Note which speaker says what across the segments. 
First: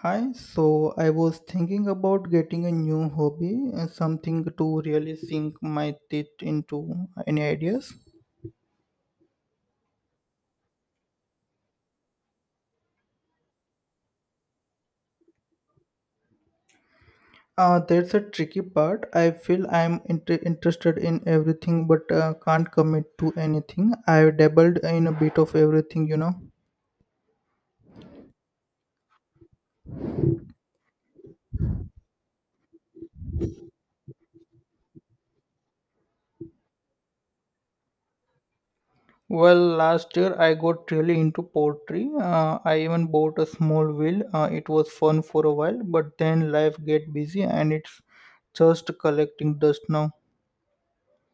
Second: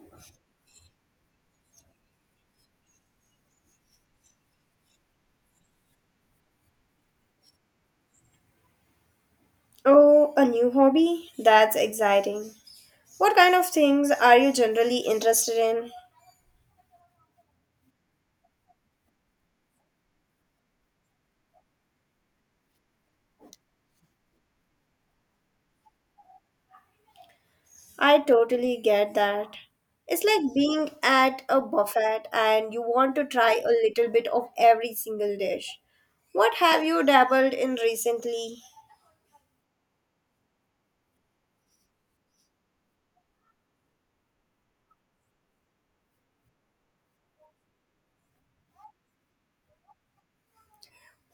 Speaker 1: Hi, so I was thinking about getting a new hobby, something to really sink my teeth into. Any ideas?
Speaker 2: Oh, a new hobby? That's exciting. What kind of things are you generally interested in?
Speaker 1: That's a tricky part. I feel I'm interested in everything but can't commit to anything. I've dabbled in a bit of everything, you know.
Speaker 2: I totally get that. It's like being at a buffet and you want to try a little bit of every single dish. What have you dabbled in recently?
Speaker 1: Well, last year I got really into pottery. I even bought a small wheel. It was fun for a while, but then life get busy and it's just collecting dust now.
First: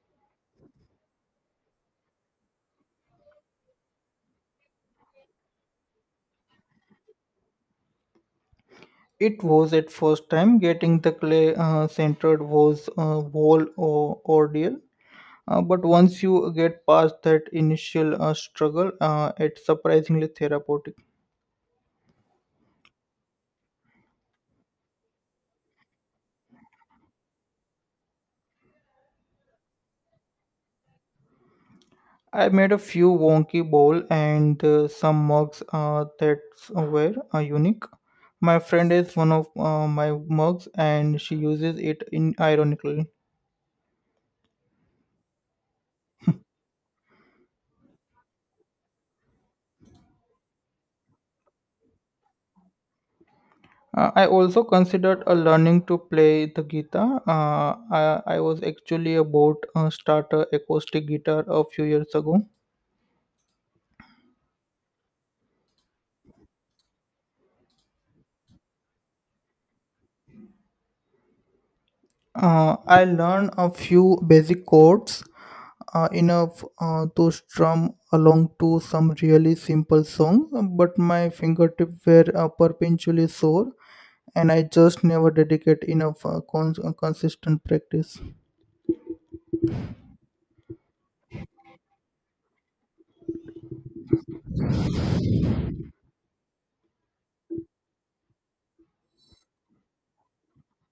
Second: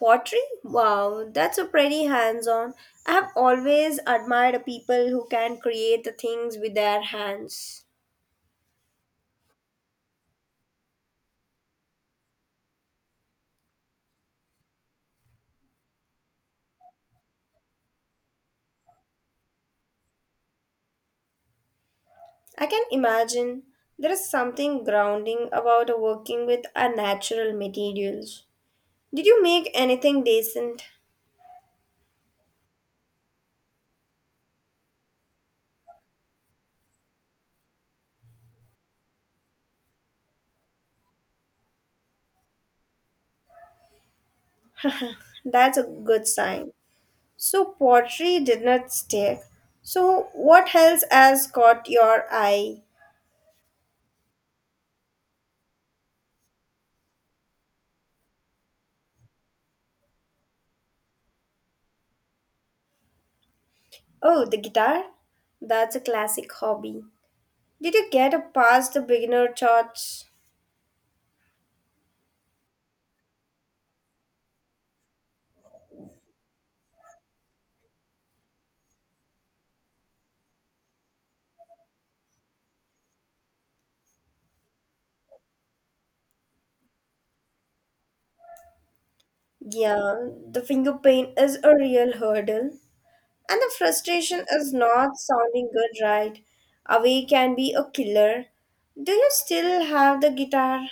Speaker 2: Pottery? Wow, that's a pretty hands on. I have always admired people who can create the things with their hands.
Speaker 1: It was at first time getting the clay centered was a whole ordeal, but once you get past that initial struggle, it's surprisingly therapeutic.
Speaker 2: I can imagine there is something grounding about working with unnatural materials. Did you make anything decent?
Speaker 1: I made a few wonky bowl and some mugs that were unique. My friend is one of my mugs, and she uses it in ironically.
Speaker 2: That's a good sign. So, pottery did not stick. So, what else has caught your eye?
Speaker 1: I also considered learning to play the guitar. I was actually about start a acoustic guitar a few years ago.
Speaker 2: Oh, the guitar? That's a classic hobby. Did you get past the beginner charts?
Speaker 1: I learned a few basic chords, enough to strum along to some really simple songs, but my fingertips were perpetually sore, and I just never dedicated enough consistent practice.
Speaker 2: Yeah, the finger paint is a real hurdle. And the frustration is not sounding good, right? Away can be a killer. Do you still have the guitar?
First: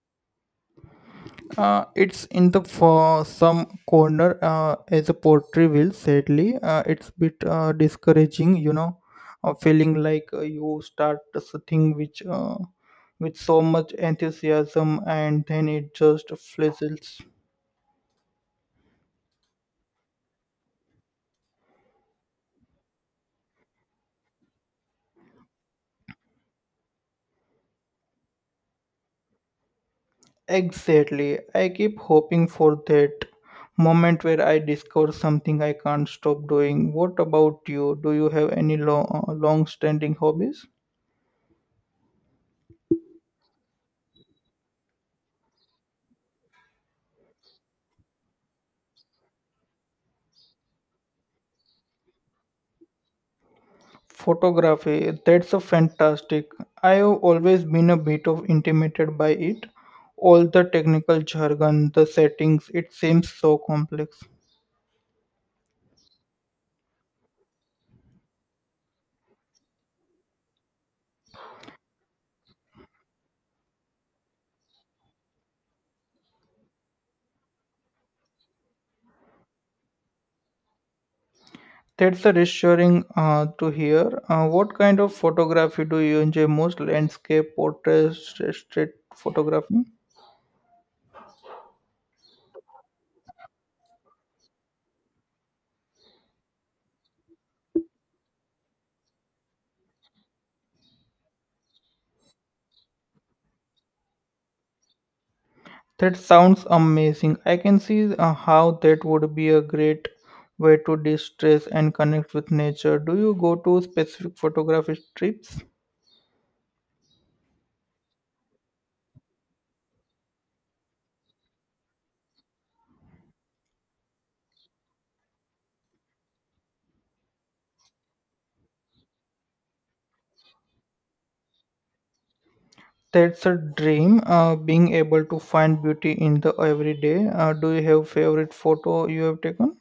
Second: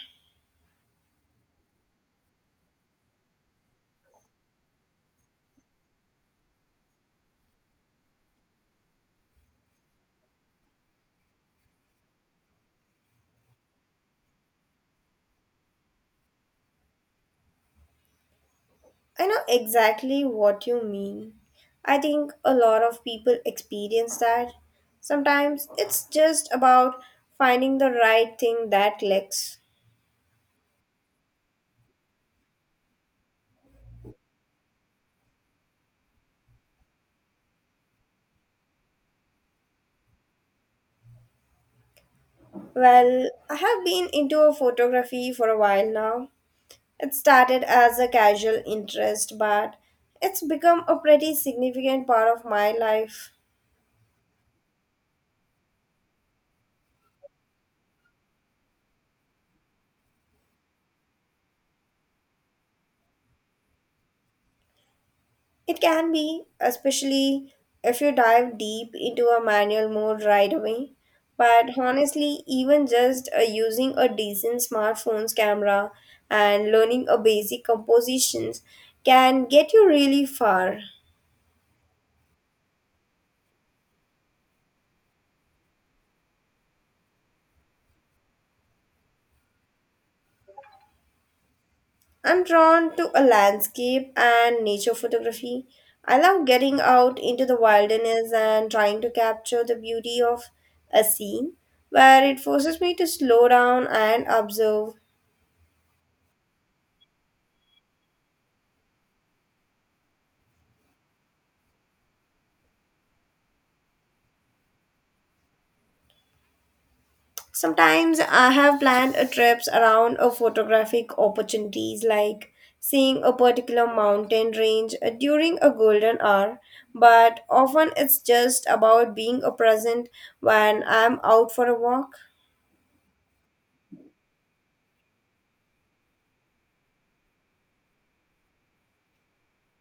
Speaker 1: It's in the for some corner as a poetry will sadly it's bit discouraging, you know, feeling like you start something which with so much enthusiasm, and then it just fizzles.
Speaker 2: I know exactly what you mean. I think a lot of people experience that. Sometimes it's just about finding the right thing that clicks.
Speaker 1: Exactly, I keep hoping for that moment where I discover something I can't stop doing. What about you, do you have any long standing hobbies?
Speaker 2: Well, I have been into a photography for a while now. It started as a casual interest, but it's become a pretty significant part of my life.
Speaker 1: Photography, that's a fantastic. I've always been a bit of intimidated by it. All the technical jargon, the settings, it seems so complex.
Speaker 2: It can be, especially if you dive deep into a manual mode right away. But honestly, even just using a decent smartphone's camera and learning a basic compositions can get you really far.
Speaker 1: That's a reassuring to hear. What kind of photography do you enjoy most? Landscape, portraits, street photography?
Speaker 2: I'm drawn to a landscape and nature photography. I love getting out into the wilderness and trying to capture the beauty of a scene where it forces me to slow down and observe.
Speaker 1: That sounds amazing. I can see how that would be a great way to de stress and connect with nature. Do you go to specific photography trips?
Speaker 2: Sometimes I have planned a trips around a photographic opportunities like seeing a particular mountain range during a golden hour, but often it's just about being a present when I'm out for a walk.
Speaker 1: That's a dream, being able to find beauty in the everyday. Do you have favorite photo you have taken?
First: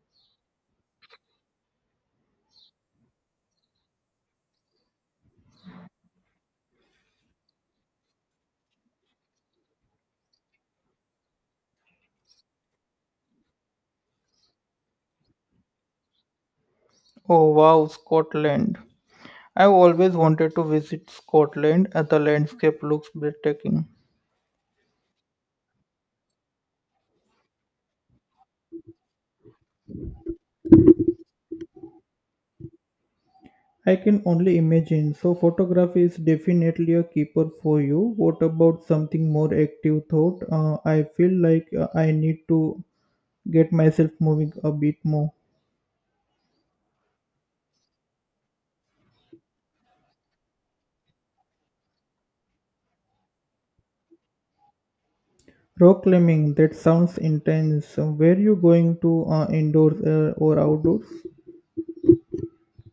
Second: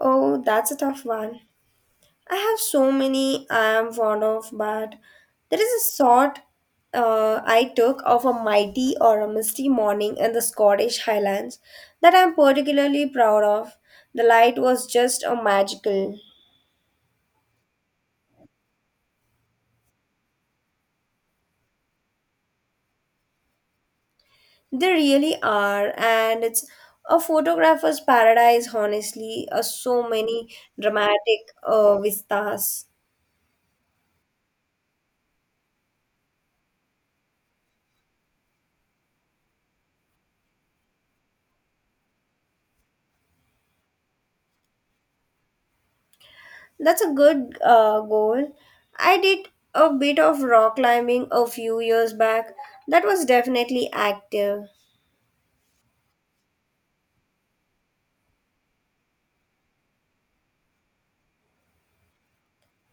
Speaker 2: Oh, that's a tough one. I have so many I am fond of, but there is a shot, I took of a mighty or a misty morning in the Scottish Highlands that I am particularly proud of. The light was just a magical.
Speaker 1: Oh wow, Scotland. I've always wanted to visit Scotland. The landscape looks breathtaking.
Speaker 2: They really are, and it's a photographer's paradise, honestly. So many dramatic vistas.
Speaker 1: I can only imagine. So photography is definitely a keeper for you. What about something more active thought? I feel like I need to get myself moving a bit more.
Speaker 2: That's a good goal. I did a bit of rock climbing a few years back. That was definitely active.
Speaker 1: Rock climbing, that sounds intense. Were you going to indoors or outdoors?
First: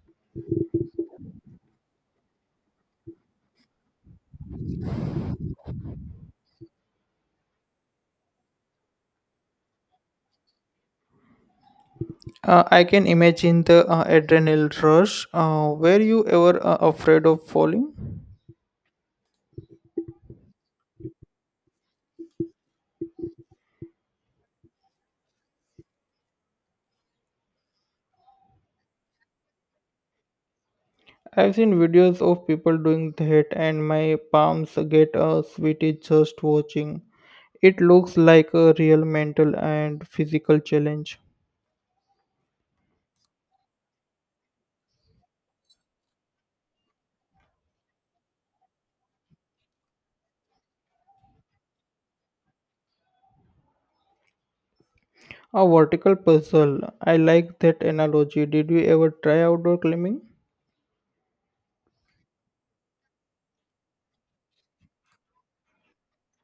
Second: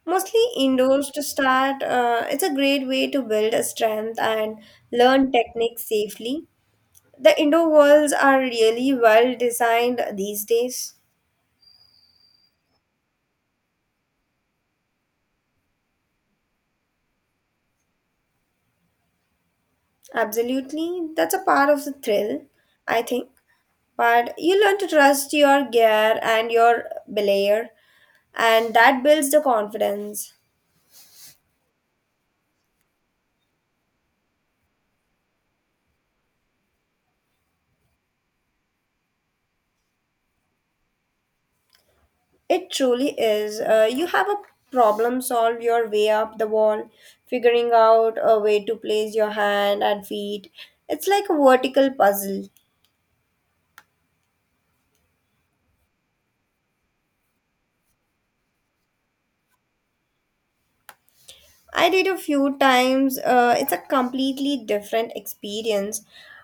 Speaker 2: Mostly indoors to start. It's a great way to build a strength and learn techniques safely. The indoor walls are really well designed these days.
Speaker 1: I can imagine the adrenaline rush. Were you ever afraid of falling?
Speaker 2: Absolutely. That's a part of the thrill, I think. But you learn to trust your gear and your belayer, and that builds the confidence.
Speaker 1: I've seen videos of people doing that, and my palms get sweaty just watching. It looks like a real mental and physical challenge.
Speaker 2: It truly is. You have a problem, solve your way up the wall, figuring out a way to place your hand and feet. It's like a vertical puzzle.
Speaker 1: A vertical puzzle. I like that analogy. Did you ever try outdoor climbing?
Speaker 2: I did a few times. It's a completely different experience,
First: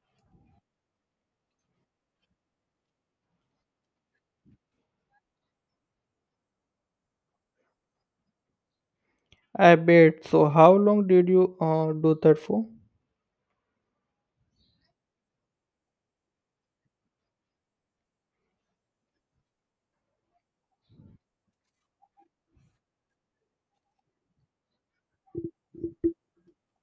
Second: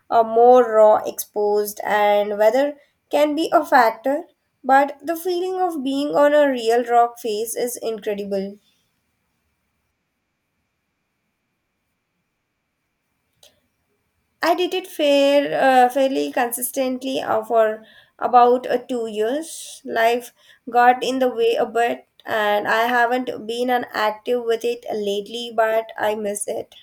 Speaker 2: more raw, exposed, and weather can be a factor. But the feeling of being on a real rock face is incredible.
Speaker 1: I bet. So, how long did you do that for?
Speaker 2: I did it fairly consistently for about 2 years. Life got in the way a bit, and I haven't been an active with it lately, but I miss it.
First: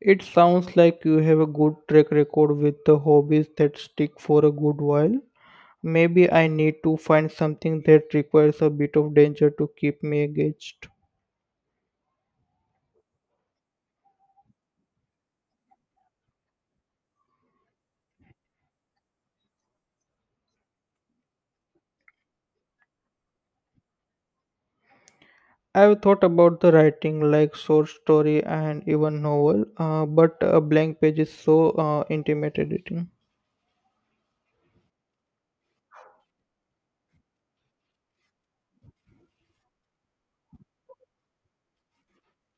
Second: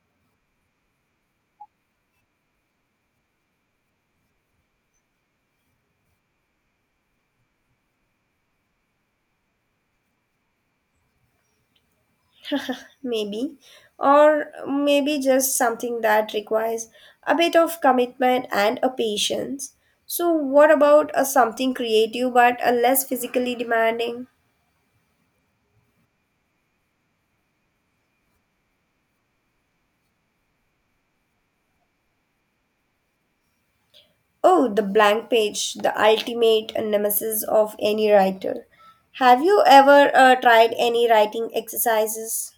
Speaker 1: It sounds like you have a good track record with the hobbies that stick for a good while. Maybe I need to find something that requires a bit of danger to keep me engaged.
Speaker 2: Maybe. Or maybe just something that requires a bit of commitment and a patience. So, what about something creative but less physically demanding?
Speaker 1: I've thought about the writing, like short story and even novel, but a blank page is so intimidating.
Speaker 2: Oh, the blank page, the ultimate nemesis of any writer. Have you ever tried any writing exercises?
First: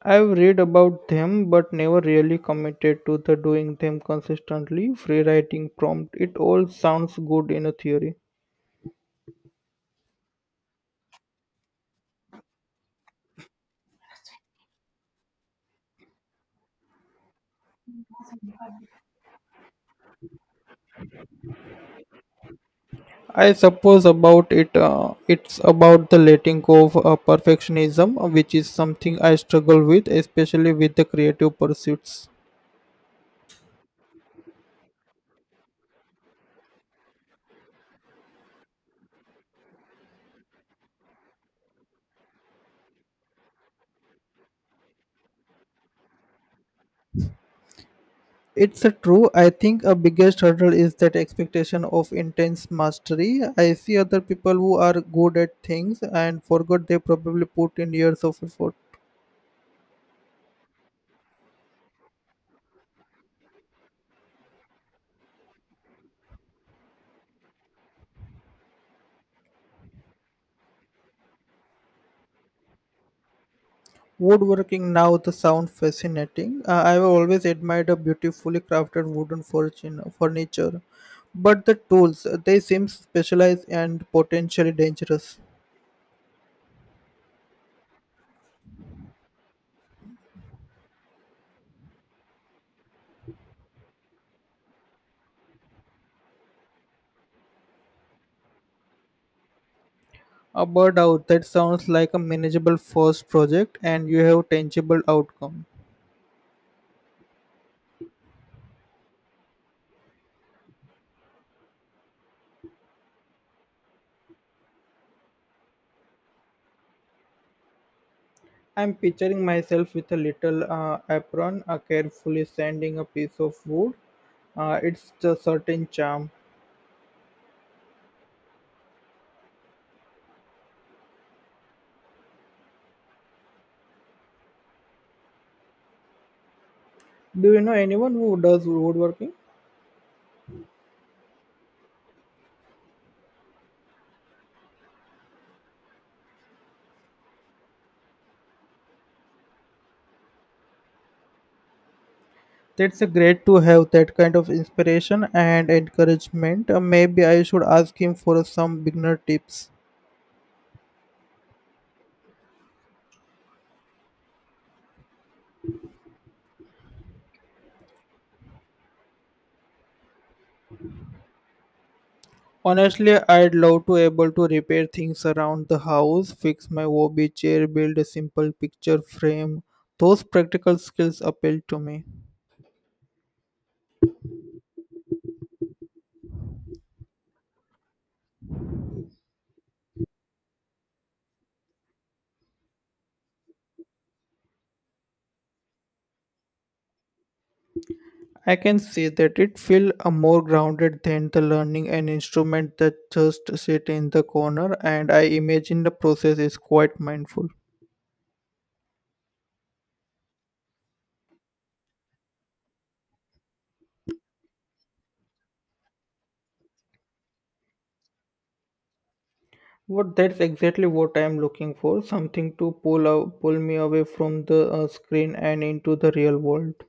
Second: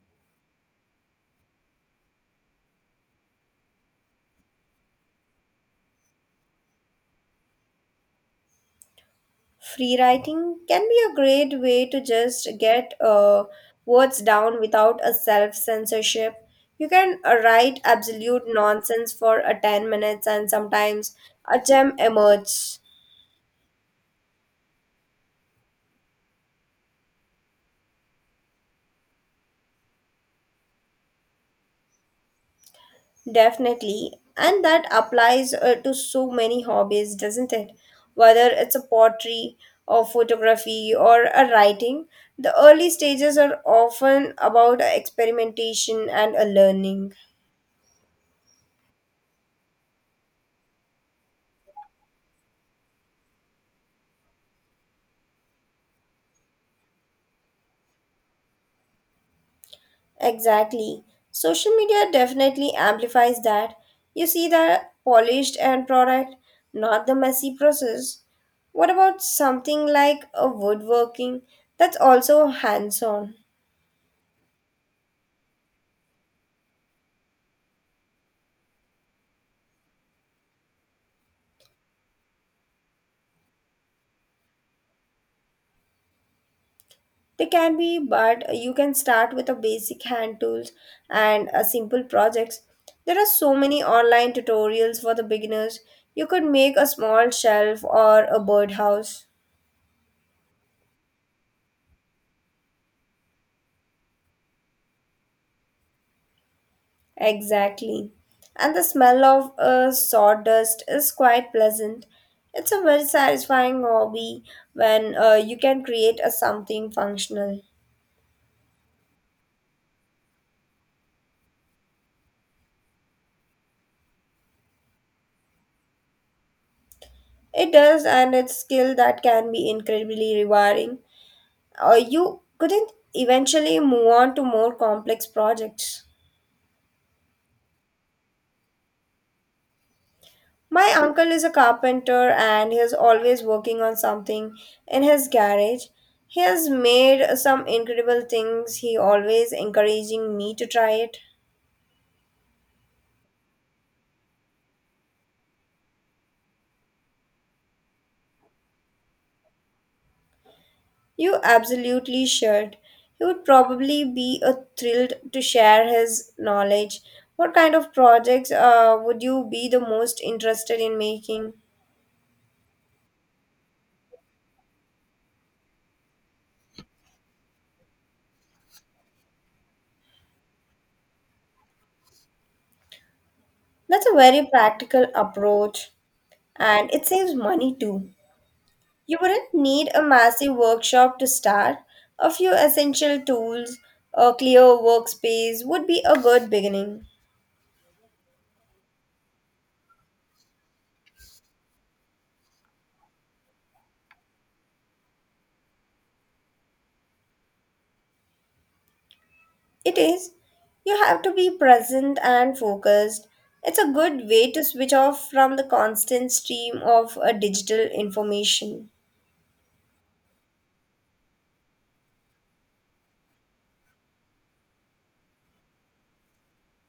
Speaker 1: I've read about them, but never really committed to the doing them consistently. Free writing prompt, it all sounds good in a theory.
Speaker 2: Free writing can be a great way to just get words down without a self censorship. You can write absolute nonsense for 10 minutes and sometimes a gem emerges.
Speaker 1: I suppose about it. It's about the letting go of perfectionism, which is something I struggle with, especially with the creative pursuits.
Speaker 2: Definitely. And that applies to so many hobbies, doesn't it? Whether it's a pottery or photography or a writing, the early stages are often about experimentation and a learning.
Speaker 1: It's true. I think a biggest hurdle is that expectation of intense mastery. I see other people who are good at things and forgot they probably put in years of effort.
Speaker 2: Exactly. Social media definitely amplifies that. You see the polished end product, not the messy process. What about something like a woodworking that's also hands on?
Speaker 1: Woodworking now the sound fascinating. I've always admired a beautifully crafted wooden fortune, furniture, but the tools they seem specialized and potentially dangerous.
Speaker 2: They can be, but you can start with a basic hand tools and a simple projects. There are so many online tutorials for the beginners. You could make a small shelf or a birdhouse.
Speaker 1: A bird out that sounds like a manageable first project, and you have tangible outcome.
Speaker 2: Exactly. And the smell of sawdust is quite pleasant. It's a very satisfying hobby when you can create a something functional.
Speaker 1: I'm picturing myself with a little apron, carefully sanding a piece of wood. It's a certain charm.
Speaker 2: It does, and it's skill that can be incredibly rewarding. You couldn't eventually move on to more complex projects.
Speaker 1: Do you know anyone who does woodworking?
Speaker 2: My uncle is a carpenter and he is always working on something in his garage. He has made some incredible things. He always encouraging me to try it.
Speaker 1: That's a great to have that kind of inspiration and encouragement. Maybe I should ask him for some beginner tips.
Speaker 2: You absolutely should. He would probably be thrilled to share his knowledge. What kind of projects would you be the most interested in making?
Speaker 1: Honestly, I'd love to able to repair things around the house, fix my OB chair, build a simple picture frame. Those practical skills appeal to me.
Speaker 2: That's a very practical approach, and it saves money too. You wouldn't need a massive workshop to start. A few essential tools, a clear workspace would be a good beginning.
Speaker 1: I can see that it feel more grounded than the learning an instrument that just sit in the corner, and I imagine the process is quite mindful.
Speaker 2: It is. You have to be present and focused. It's a good way to switch off from the constant stream of digital information.
Speaker 1: What that's exactly what I'm looking for, something to pull me away from the screen and into the real world.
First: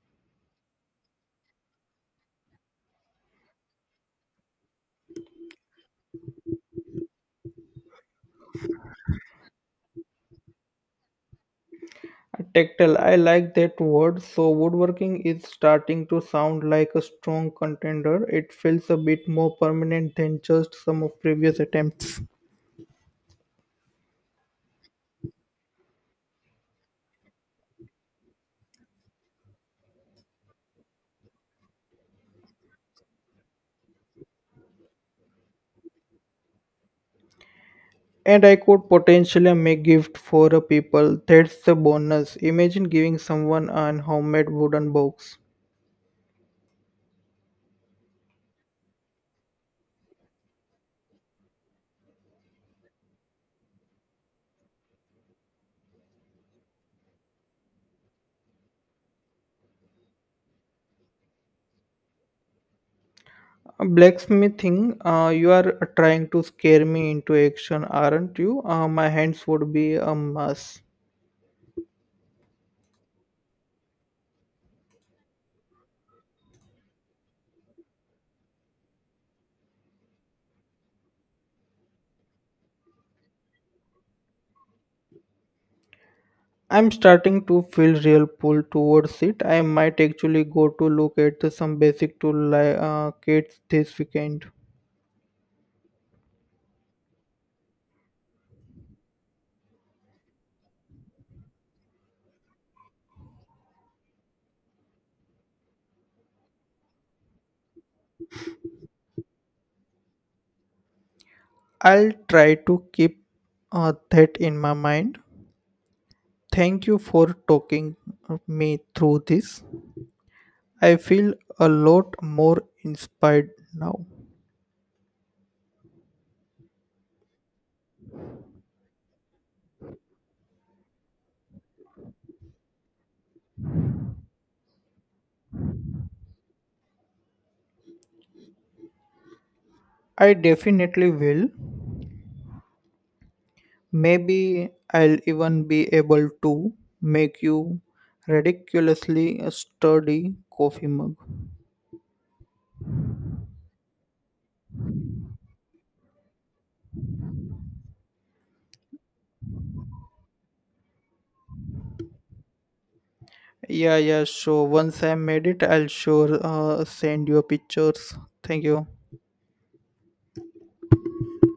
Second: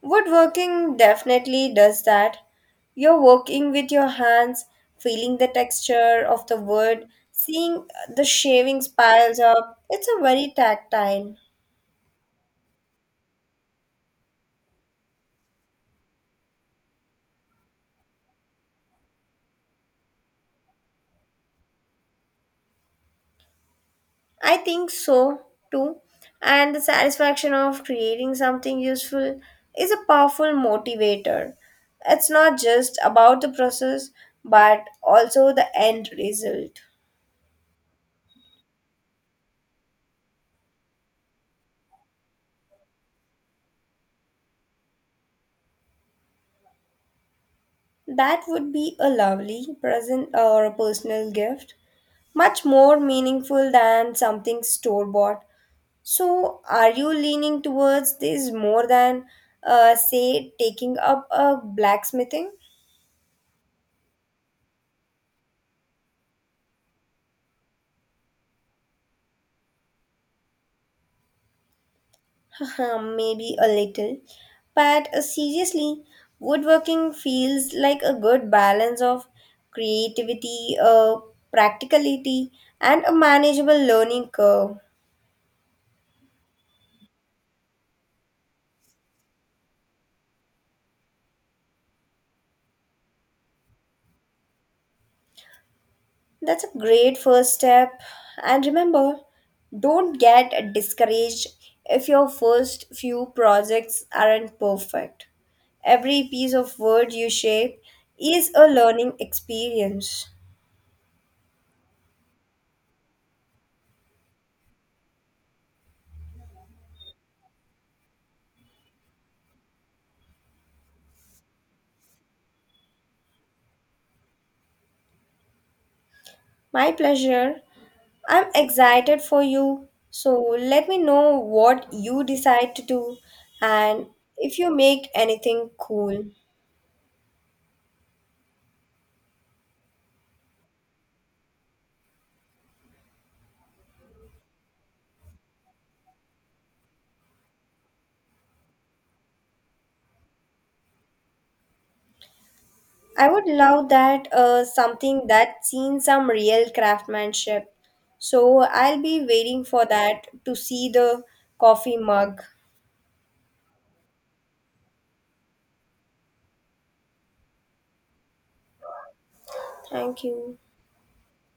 Speaker 2: Woodworking definitely does that. You're working with your hands, feeling the texture of the wood, seeing the shavings piles up. It's a very tactile.
Speaker 1: Tactile, I like that word. So woodworking is starting to sound like a strong contender. It feels a bit more permanent than just some of previous attempts.
Speaker 2: I think so too. And the satisfaction of creating something useful is a powerful motivator. It's not just about the process, but also the end result.
Speaker 1: And I could potentially make gift for a people. That's the bonus. Imagine giving someone an homemade wooden box.
Speaker 2: That would be a lovely present or a personal gift, much more meaningful than something store bought. So, are you leaning towards this more than, say, taking up a blacksmithing?
Speaker 1: Blacksmithing, you are trying to scare me into action, aren't you? My hands would be a mess.
Speaker 2: Haha, maybe a little. But seriously, woodworking feels like a good balance of creativity, practicality, and a manageable learning curve.
Speaker 1: I'm starting to feel real pull towards it. I might actually go to look at some basic tool like kits this weekend.
Speaker 2: That's a great first step. And remember, don't get discouraged if your first few projects aren't perfect. Every piece of word you shape is a learning experience.
Speaker 1: I'll try to keep that in my mind. Thank you for talking me through this. I feel a lot more inspired now.
Speaker 2: My pleasure. I'm excited for you. So let me know what you decide to do and if you make anything cool.
Speaker 1: I definitely will. Maybe I'll even be able to make you ridiculously sturdy coffee mug.
Speaker 2: I would love that, something that seen some real craftsmanship. So I'll be waiting for that to see the coffee mug.
Speaker 1: Yeah, yeah, sure. Once I made it, I'll sure send you pictures. Thank you.
Speaker 2: Thank you.